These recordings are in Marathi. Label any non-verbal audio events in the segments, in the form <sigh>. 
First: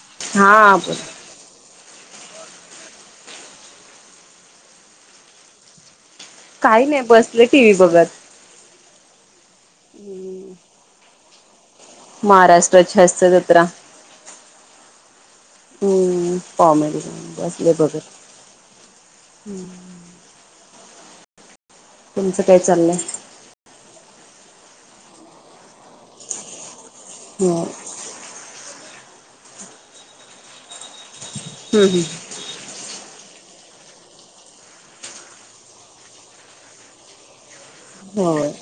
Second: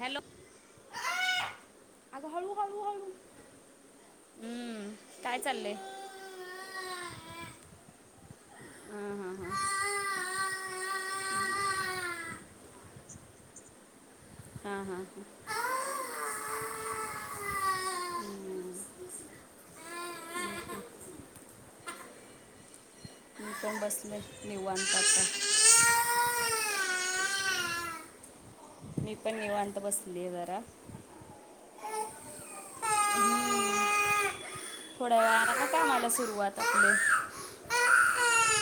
हॅलो! हा बोल <unintelligible> आग हळू हळू हळू हम्म काय चाललंय? काही नाही बसलेय टी व्ही बगत. हा हा हा. महाराष्ट्राची हास्य जत्रा. हा हा हा. हम कॉमेडी बसले बघत. तुमचं काय चाललंय? निवांत <unintelligible> हम. मी पण निवांत बसलीये जरा. हम् हम. हम् थोड्या वेळा का कामाला सुरुवात आपली <unintelligible> होय.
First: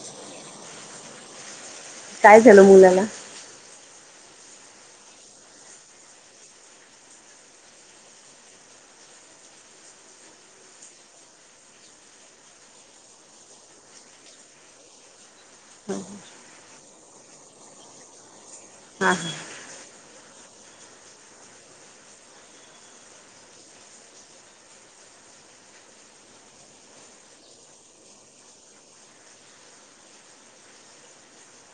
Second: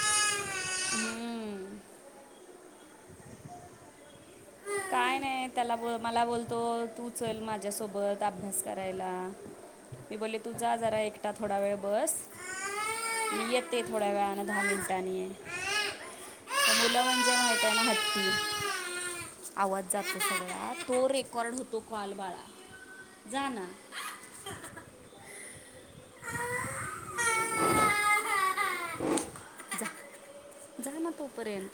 हम्म काय झालं मुलाला? काय नाही त्याला ब -मला बोलतो तू चल माझ्यासोबत अभ्यास करायला. मी बोलले तू जा जरा एकटा थोडा वेळ बस. मी येते थोड्या वेळान दहा मिनिटांनी. मुलं म्हणजे नताना हत्ती हा. आवाज जातो सगळा तो रेकॉर्ड होतो कॉल बाळा जा ना. जा जा ना तोपर्यंत.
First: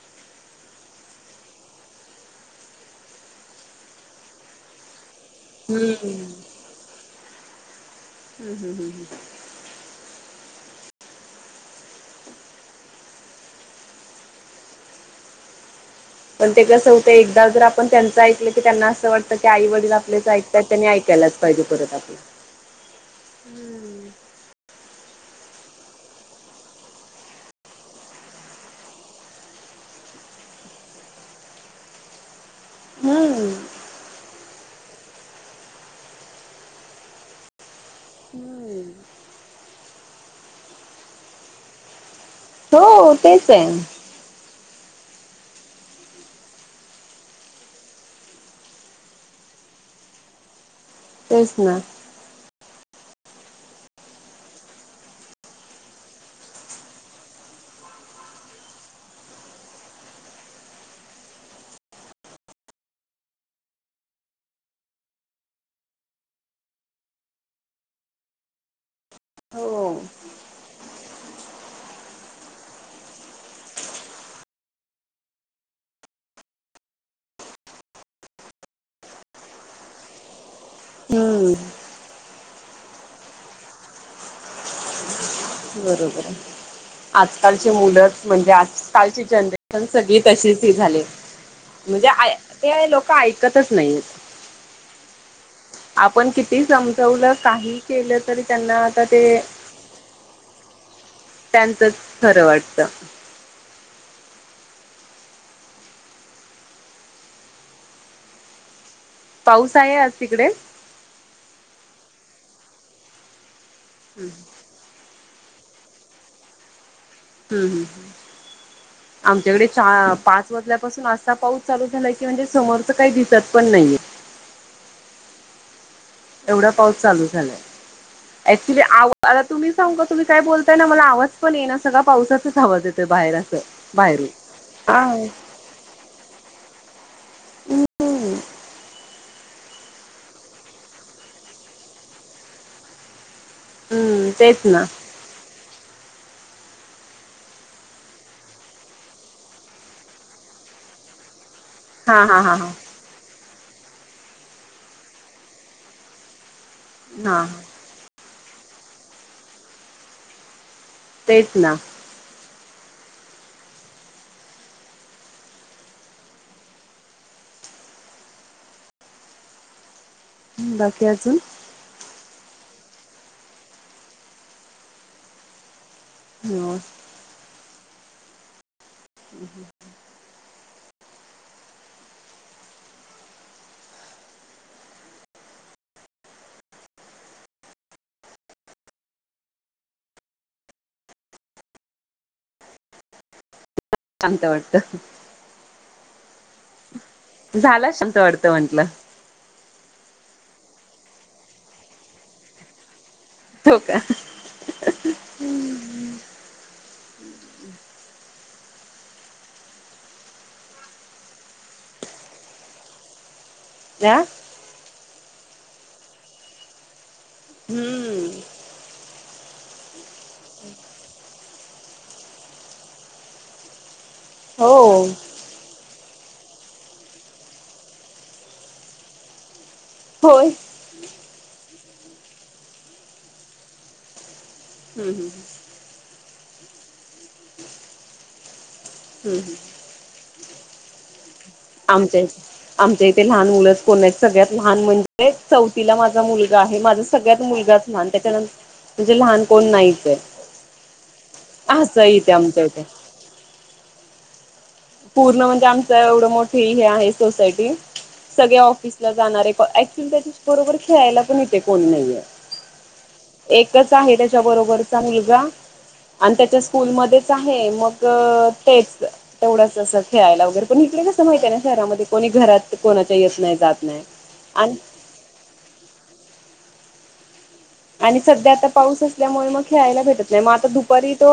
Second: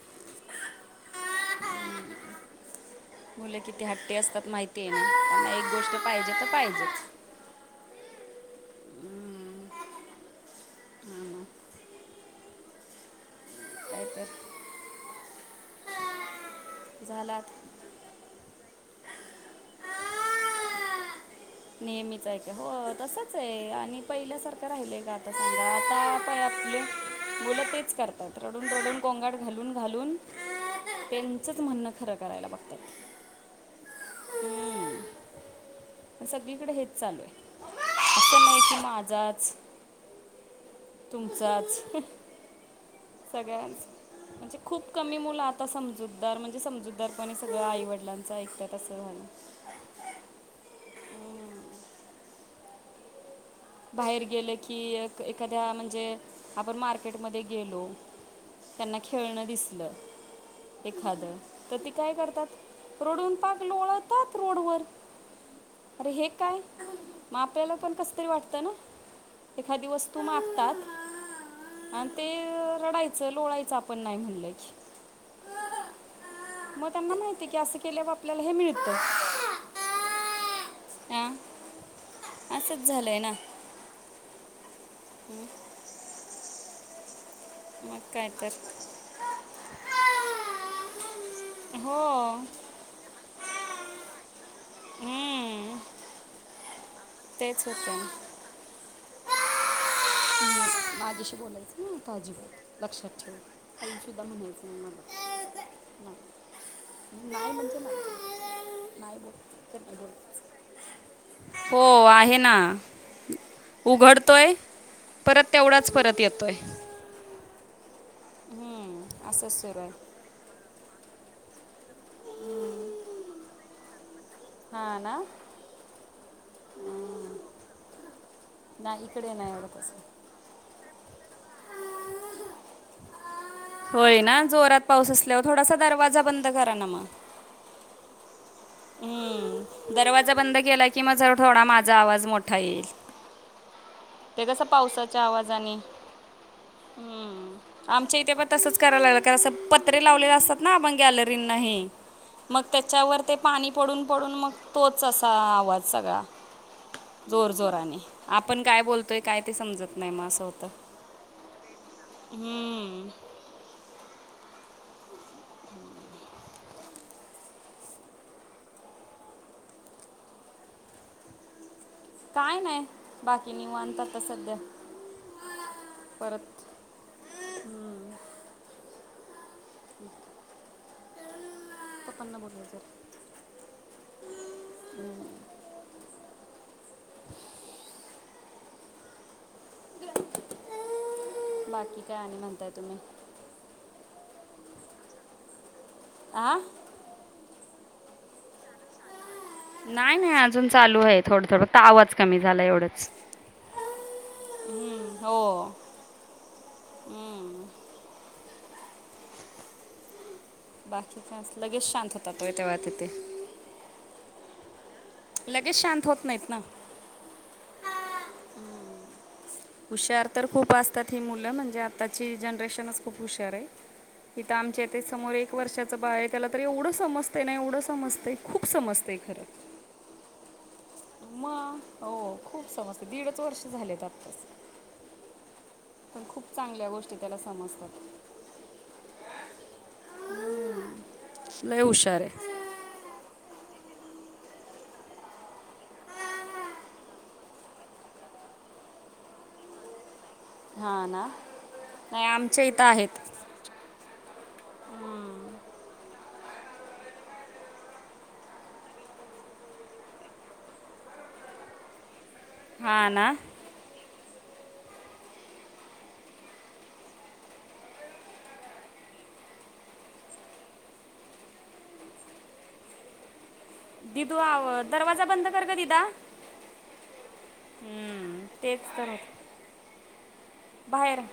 मुल किती हट्टी असतात माहिती आहे ना. एक गोष्ट हम्म पाहिजे तर पाहिजेच. हम हम हम हं. हा ना, नाही तर पण ते कस होतंय झाला एकदा आता. जर आपण त्यांचं ऐकलं की त्यांना असं वाटतं की आई वडील आपल्याच ऐकतात त्यांनी ऐकायलाच पाहिजे परत नेहमीच आपलं आहे. हो तसच आहे आणि पहिल्यासारखं राहिलय का आता समजा आताय आपले मुलं तेच करतात रडून रडून कोंगाट घालून घालून त्यांचच म्हणणं खरं करायला बघतायत. हंम्म. पण सगळीकडे हेच चालू आहे असं नाही कि मा माझाच. तुमचाच. हो. तेच आहे सगळ्यांच. म्हणजे खूप कमी मुलं आता समजूतदार म्हणजे समजूतदारपणे सगळ्या आई वडिलांचं ऐकतात असं म्हण‌. तेच ना. बाहेर गेले की ए-एखाद्या म्हणजे आपण मार्केटमध्ये गेलो. त्यांना खेळणं दिसलं एखादं तर ते काय करतात? रोडून पाक लोळतात रोडवर. अरे हे काय म आप्याला पण कस तरी वाट तना. एखादी हो वस्तू मागतात. आणि ते रडायचं लोळायचं आपण नाही म्हणलं की. मग त्यांना माहती की असं केलेवर आपल्याला हे मिळत. आं हम्म असंच झालं आहे ना. हम. बरोबर आहे. आजकालची मग मुलं काय तर म्हणजे आजकालची जनरेशन सगळी तशीच ही झाले. हो. ते लोक ऐकतच नाही हम्म, आपण किती समजून वलं तेच काही होतं केलं तरी त्यांना आता ते त्यांचंच खरं वाटतं. <unintelligible> नाही पाऊस आहे आज तिकडे? <unintelligible> <inaudible> हो आहे ना उघडतोय. परत तेवढाच परत येतोय. हम् हम्. हम्म. असंच आमच्याकडे सुरू आहे चार-पाच वाजल्यापासून असा पाऊस चालू झाला आहे की म्हणजे समोरचं काही दिसत पण नाहीये. हां ना. एवढा पाऊस चालू झालाय. ऍक्च्युली नाही आव इकडे आता नाही एवढं तुम्ही सांगू का तसं तुम्ही काय बोलताय ना मला आवाज पण येईना सगळा पावसाचाचं आवाज येतोय बाहेर असं. होय बाहेरून. ना जोरात हा. पाऊस असल्यावर थोडासा दरवाजा बंद करा ना मग. <inaudible> हुं दरवाजा बंद केला की माझा हो थोडा माझा आवाज मोठा येईल. हम्म ते तेच कसं ना पावसाच्या आवाजाने हुं. आमच्या इथे पण तसंच करायला लागलं कारण असं पत्रे लावलेले असतात ना आपण गॅलरींना ही हा हा हा मग हा त्याच्यावर ते पाणी पडून पडून मग तोच असा आवाज सगळा हा जोर जोराने. आपण काय बोलतोय काय ते समजत नाही मग असं होतं. तेच ना. हुं. बाकी अजून? काय नाय. बाकी निवांत आता सध्या. <unintelligible> <inaudible> <unintelligible> पप्पांना बोलव जरा. <inaudible> बाकी काय आणि म्हणताय तुम्ही? चांगलं वाटतं. आं. झाला <unintelligible> वाढतं म्हंटलं. नाही नाही अजून चालू आहे थोडं थोडं का आवाज कमी झाला एवढंच. हो का. हुं हो. हम्म. बाकी काय असं लगेच शांत होतात होय तेव्हा तिथे. <unintelligible> लगेच शांत होत नाहीत ना. हुं. हुशार तर खूप असतात ही मुलं म्हणजे आत्ताची जनरेशनचं खूप हुशार हाय. इथं हो आमच्या इथं समोर एक वर्षाचं बाळ आहे त्याला तर एवढं समजतंय ना एवढं समजतंय. खूप समजतंय खरं. हो मग हो खूप समजतंय दीडचं वर्ष झालेत आताचं. हुं हुं. पण खूप चांगल्या गोष्टी त्याला समजतात. हम्म हुं. आमच्या इथ आमच्या इथे लहान मुलंच कोण नाहीत सगळ्यात लहान म्हणजे चौथीला माझा मुलगा आहे माझा सगळ्यात मुलगाचं लहान, त्याच्यानं म्हणजे लहान कोण नाहीचं आहे. हा ना असं आहे नाही इथे आमच्या इथे. इथं आहेत पूर्ण म्हणजे आमचं एवढं मोठी हे आहे सोसायटी. सगळे ऑफिसला जाणारे प- ऍक्च्युली त्याच्या बरोबर खेळायला पण इथे कोण नाहीये. हा ना. एकचं आहे त्याच्याबरोबरचा मुलगा. आणि त्याच्या स्कूलमध्येच आहे मग तेच तेवढंच असं खेळायला वगैरे पण इथे कसं माहितीये ना शहरामध्ये कोणी घरात कोणाच्या येत नाही जात नाही दिदू आव आणि दरवाजा बंद कर ग दिदा. आणि हम्म, सध्या आता तेच पाऊस तर होत असल्यामुळे मग खेळायला भेटत नाही मग आता दुपारी बाहेर तो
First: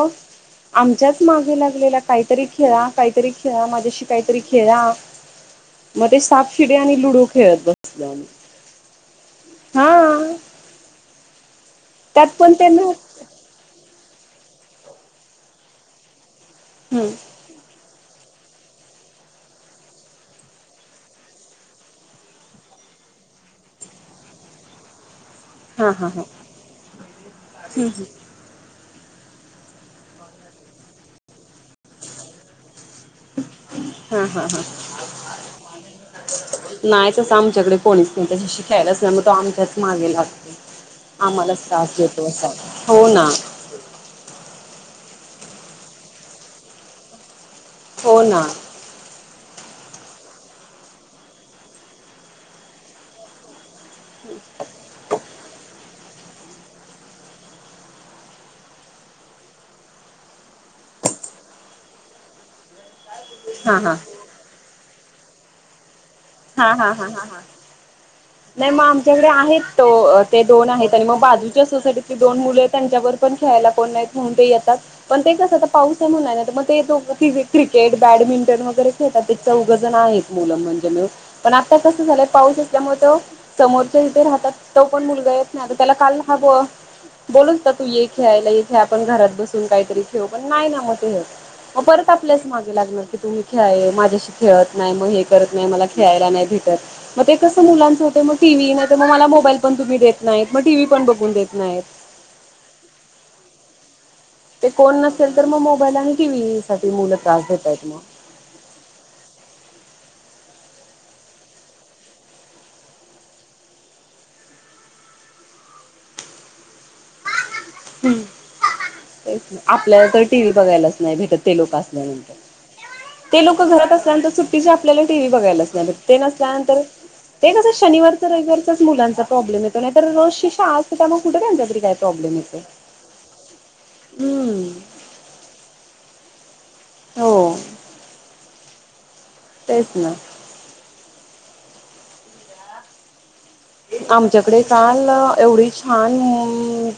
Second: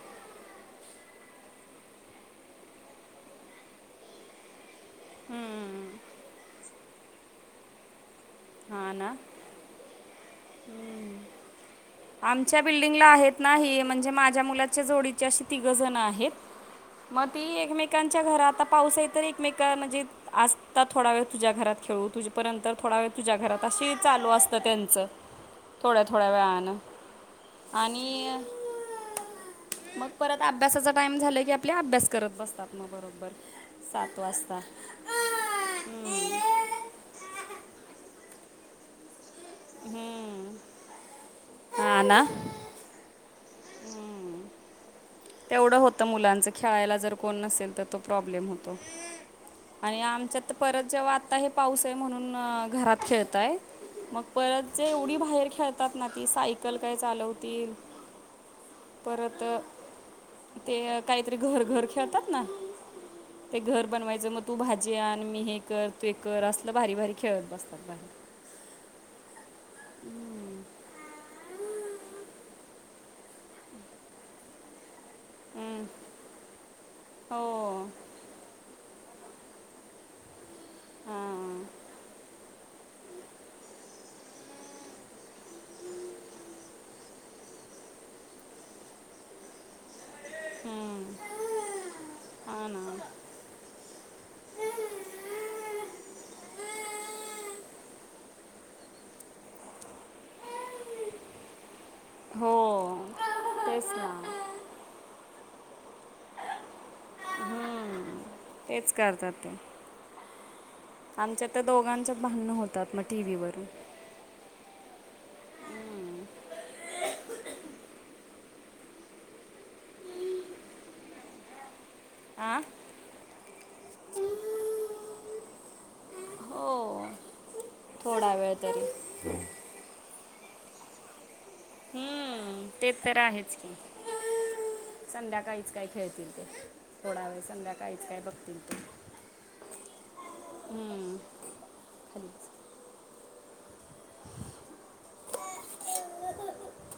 आमच्याच मागे लागलेला काहीतरी खेळा काहीतरी खेळा माझ्याशी काहीतरी खेळा. हम्म, मग ते सापशिडी आणि लुडो खेळत बसलो आमी. हा ना. हा. हम् <unintelligible> त्यात पण आमच्या त्यांना बिल्डिंगला आहेत ना हे म्हणजे माझ्या मुलाच्या जोडीचे अशे तिघं जणं आहेत. हम्म मग ते एकमेकांच्या घर आता पाऊस आहे तर एकमेकां म्हणजे आजता थोडा वेळ तुझ्या घरात खेळू तुझ्यापर्यंत थोडा वेळ तुझ्या घरात असं चालू असतं त्यांचं. हा थोड्या हा हा थोड्या वेळानं. हम्म आणि मग परत अभ्यासाचा टाइम झाला की आप आपले अभ्यास करत बसतात मग बरोबर सात वाजता. नाही तसं आमच्याकडे कोणीच नाही त्याच्याशी खेळायलाच नाही मग तो आमच्याच मागे हम्म. लागतो आम्हालाच त्रास देतो अस हो ना. हम. तेवढं होतं मुलांचं खेळायला जर कोण नसेल तर तो हो ना प्रॉब्लेम होतो. आणि आमच्यात परत जेव्हा आता हे पाऊस आहे म्हणून घरात खेळताय. मग परत जे एवढी बाहेर खेळतात ना ती सायकल काय चालवतील. परत ते काहीतरी घर घर खेळतात ना ते हां घर हां बनवायचं म तू भाजी आण मी हे कर ते कर असलं हां हां भारी हां भारी हां हां खेळत बसतात भारी. नाही मग आमच्याकडे आहेत तो ते दोन आहेत आणि मग बाजूच्या सोसायटीतली दोन मुले त्यांच्याबर पण खेळायला कोण नाही म्हणून ते येतात. पण ते कसं आता हम्म. पाऊस आहे म्हणून नाही मग ते दोघ ति हो क्रिकेट बॅडमिंटन वगैरे खेळतात ते चौघ जण आहेत मुलं म्हणजे हां आता कस झालं पाऊस असल्यामुळे तो समोरच्या इथे राहतात तो पण मुलगा येत नाही आता त्याला काल हा बो बोलत होता तु ये खेळायला ये खेळ आपण घरात बसु आपण काही तरी पण नाही मते हम्म. हे मग परत आपल्यास हा मागे ना लागणार की तुम्ही खेळा माझ्याशी खेळत नाही मग हे करत नाही मला खेळायला नाही भेटत. मग ते कसं मुलांचं होते मग टीव्ही नाही मग मला मोबाईल पण तुम्ही देत नाहीत मग टीव्ही पण बघून देत नाहीत. हो तेच ना. ते कोण नसेल तर मग मोबाईल आणि टीव्ही साठी मुलं त्रास देतायत मग. तेच करतात ते. आमच्या तर दोघांच्यात भांडणं होतात मग टीव्हीवरून. हं आपल्याला तर टी व्ही बघायलाच नाही भेटत ते लोक असल्यानंतर. आ ते लोक घरात असल्यानंतर सुट्टीच्या आपल्याला टीव्ही बघायला नाही भेटत ते नसल्यानंतर हो ते कसं शनिवारच थोडा वेळ रविारचाच तरी मुलांचा प्रॉब्लेम येतो. त नाही तर रोजची शाळा असली तर कुठे त्यांचा तरी काय प्रॉब्लेम येतोय. हम्म, ते तर आहेच की. हम्म. संध्याकाळीच काय खेळतील ते थोडा वेळ हो संध्याकाळीच काय बघतील तेच ना. हम्. आमच्याकडे काल एवढी छान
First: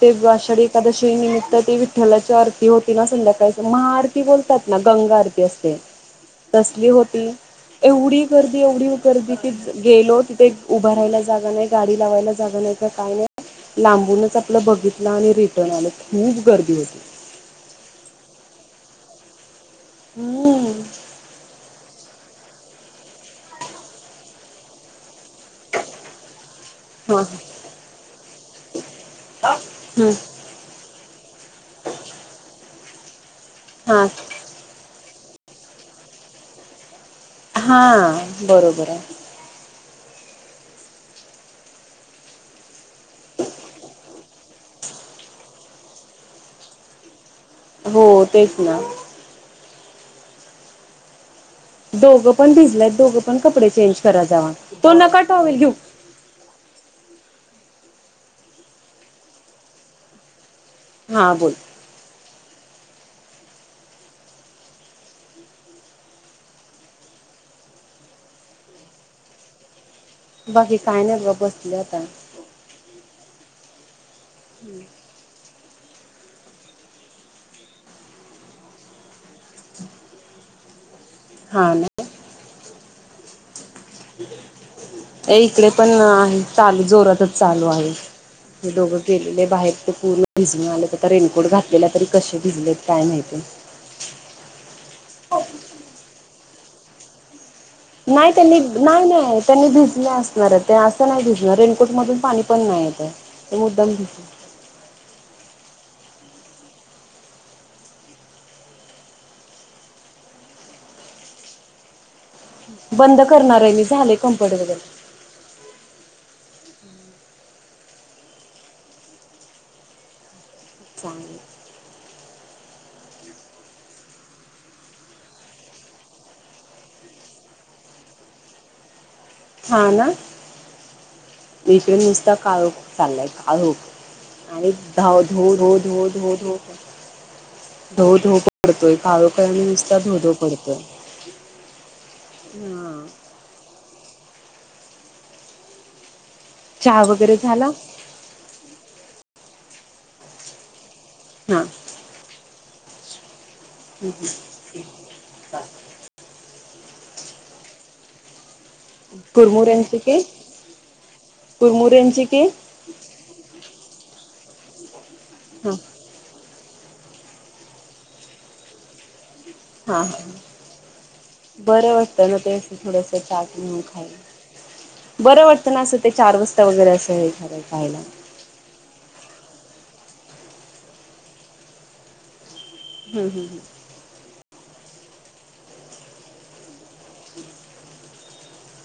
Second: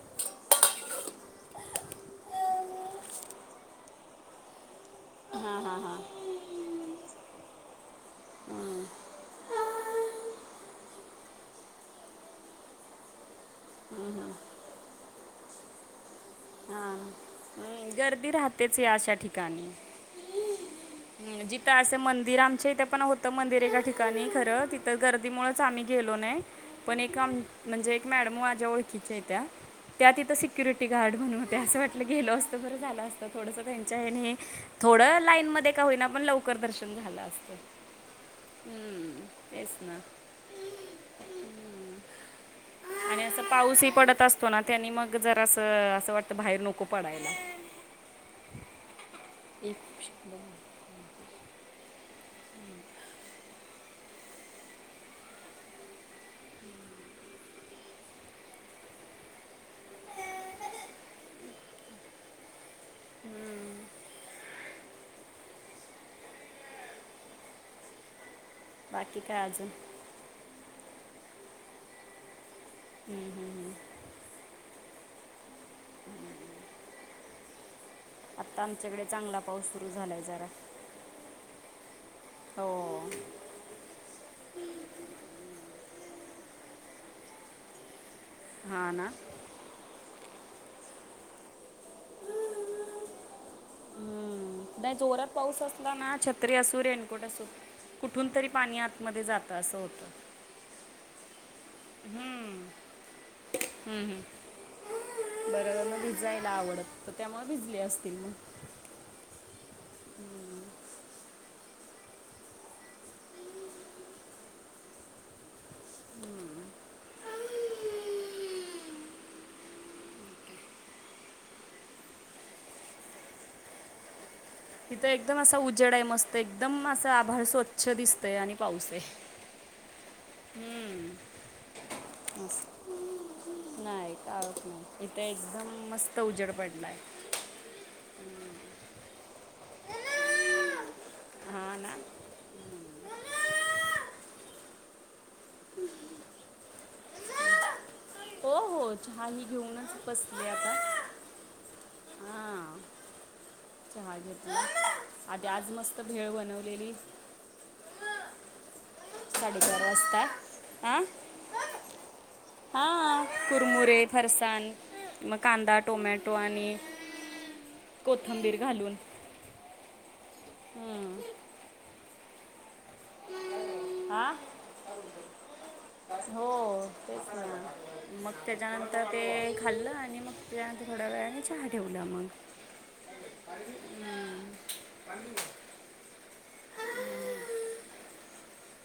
ते आषाढी एखकादशी निमित्त ते विठ्ठ विठ्ठलाची आरती होती ना संध्याकाळी महाआरती बोलतात ना गंगा आरती हां असते. हां हां कसली होती. एवढी गर्दी एवढी गर्दी की गेलो तिथे उभा राहायला जागा नाही गाडी लावायला जागा नाही तर काही नाय. लांबूनच आपलं बघितलं आणि रिटर्न आलं खूप गर्दी हां होती. हम्म, गर्दी राहतेच या अशा ठिकाणी. हम्म. जिथं असे मंदिर आमच्या इथे पण होतं मंदिर एका ठिकाणी खरं तिथं गर्दीमुळ च आम्ही गेलो नाही पण एक हां म्हणजे एक मॅडम माझ्या ओळखीच्या त्या तिथ हां सिक्युरिटी गार्ड म्हणून होते असं वाटलं गेलो असतं बरं झालं असतं थोडंसं तेंच्या हां ह्याने थोडं लाईन मध्ये का होईना पण लवकर दर्शन झालं असत. हा बरोबर. तेच ना. आणि असं पाऊस ही पडत असतो ना त्यांनी मग जरास असं वाटतं बाहेर नको पडायला. हो तेच ना. एकफ <unintelligible> दोघं पण भिजलेत दोघं पण कपडे चेंज करा जावा तो नका टाँवेल घेऊ. ह <unintelligible> हा बोल. हम्म. बाकी काय अजून? बाकी काय नाही बग बसलेय आता. हम्म हम्म हम्म. हम्म <unintelligible> आता आमच्याकडे चांगला पाऊस सुरू झालाय जरा. हा ना? हो. अ इकडे पण आहे चालू जोरातच चालू आहे हे हा दोघं ना गेलेले बाहेर. ते पूर्ण भिजून आलेत आता रेनकोट घातलेला तरी कसे भिजलेत काय माहिती. हम्म. नाही जोरात पाऊस असला ना छत्री असू रेनकोट असू कुठून नाही तरी त्यांनी पाणी नाही आतमध्ये नाही जातं त्यांनी असं होतं भिजले असणार ते असं नाही भिजणार मधून पाणी हम्म. नाही आहे ते ते मुद्दम हम्म, हम्म. घस बरं मग भिजायला आवडत तर त्यामुळे भिजली असतील मग. बंद करणार आहे मी झाले कम्पुटल <unintelligible> चांग <unintelligible> तिथं एकदम असा उजेडा आहे मस्त एकदम असा आभाळ स्वच्छ दिसतय आणि पाऊस आहे. हा ना. हम्म. इकडे नुसता मस्त. काळोख चाललाय काळोख. नाही काळोख आणि नाही धाव इथं धो एकदम धो धो मस्त उजेड धो पडलाय धो धो पडतोय काळोख हाय न नुसता धो धो पडतोय. हा ना हा. चहा वगैरे झाला? हो हो चहा ही घेऊनच बसलेय आता. हा. हां चहा घेतला आधी आज मस्त भेळ बनवलेली. कुरमुर साडेचार यांचे के वाजता कुरमुर यांचे के? हा कुरमुुरे फरसाण मग हा कांदा टोमॅट टो आणि कोथंबीर घालून. हा हा बरं वाटतं ना ते थोडस चाट म्हणून खाईल. हां बरं वाटतं ना असं ते चार हो वाजता वगैरे असं तेच हे ना खायला. मग त्याच्यानंतर ते खाल्लं आणि मग त्याच्यानंतर थोड्या वेळाने चहा ठेवलं मग. हम्म हम्म <inaudible>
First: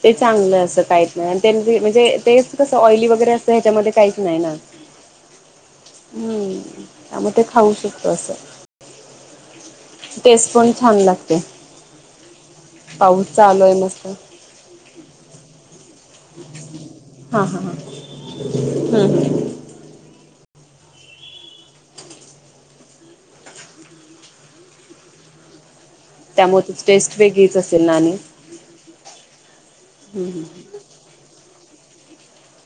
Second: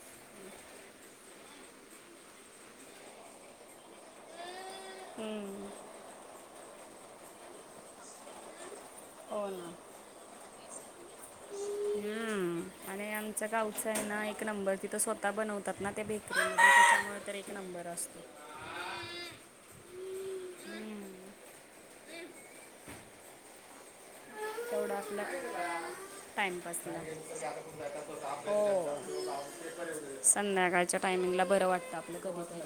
ते चांगलं असं काहीच नाही म्हणजे तेच कसं ऑइली वगैरे असतं ह्याच्यामध्ये काहीच नाही ना. हम्म. हम्म त्यामुळे ते खाऊ शकतो असं. हो ना टेस्ट पण छान लागते हम्म. आणि पाऊस चा आमचं चालूय गावचं आहे नूस्त. ना एक नंबर तिथं स्वतः बनवतात ना त्या बेकरीत पण. हा हा हा हा, हम्म हम्म हम्म. हम्म. तेवढा आपल्या. त्यामुळे त टेस्ट वेगळीच असेल ना आणि. हो संध्याकाळच्या टायमिंगला बर वाटतं आपलं कधीतरी.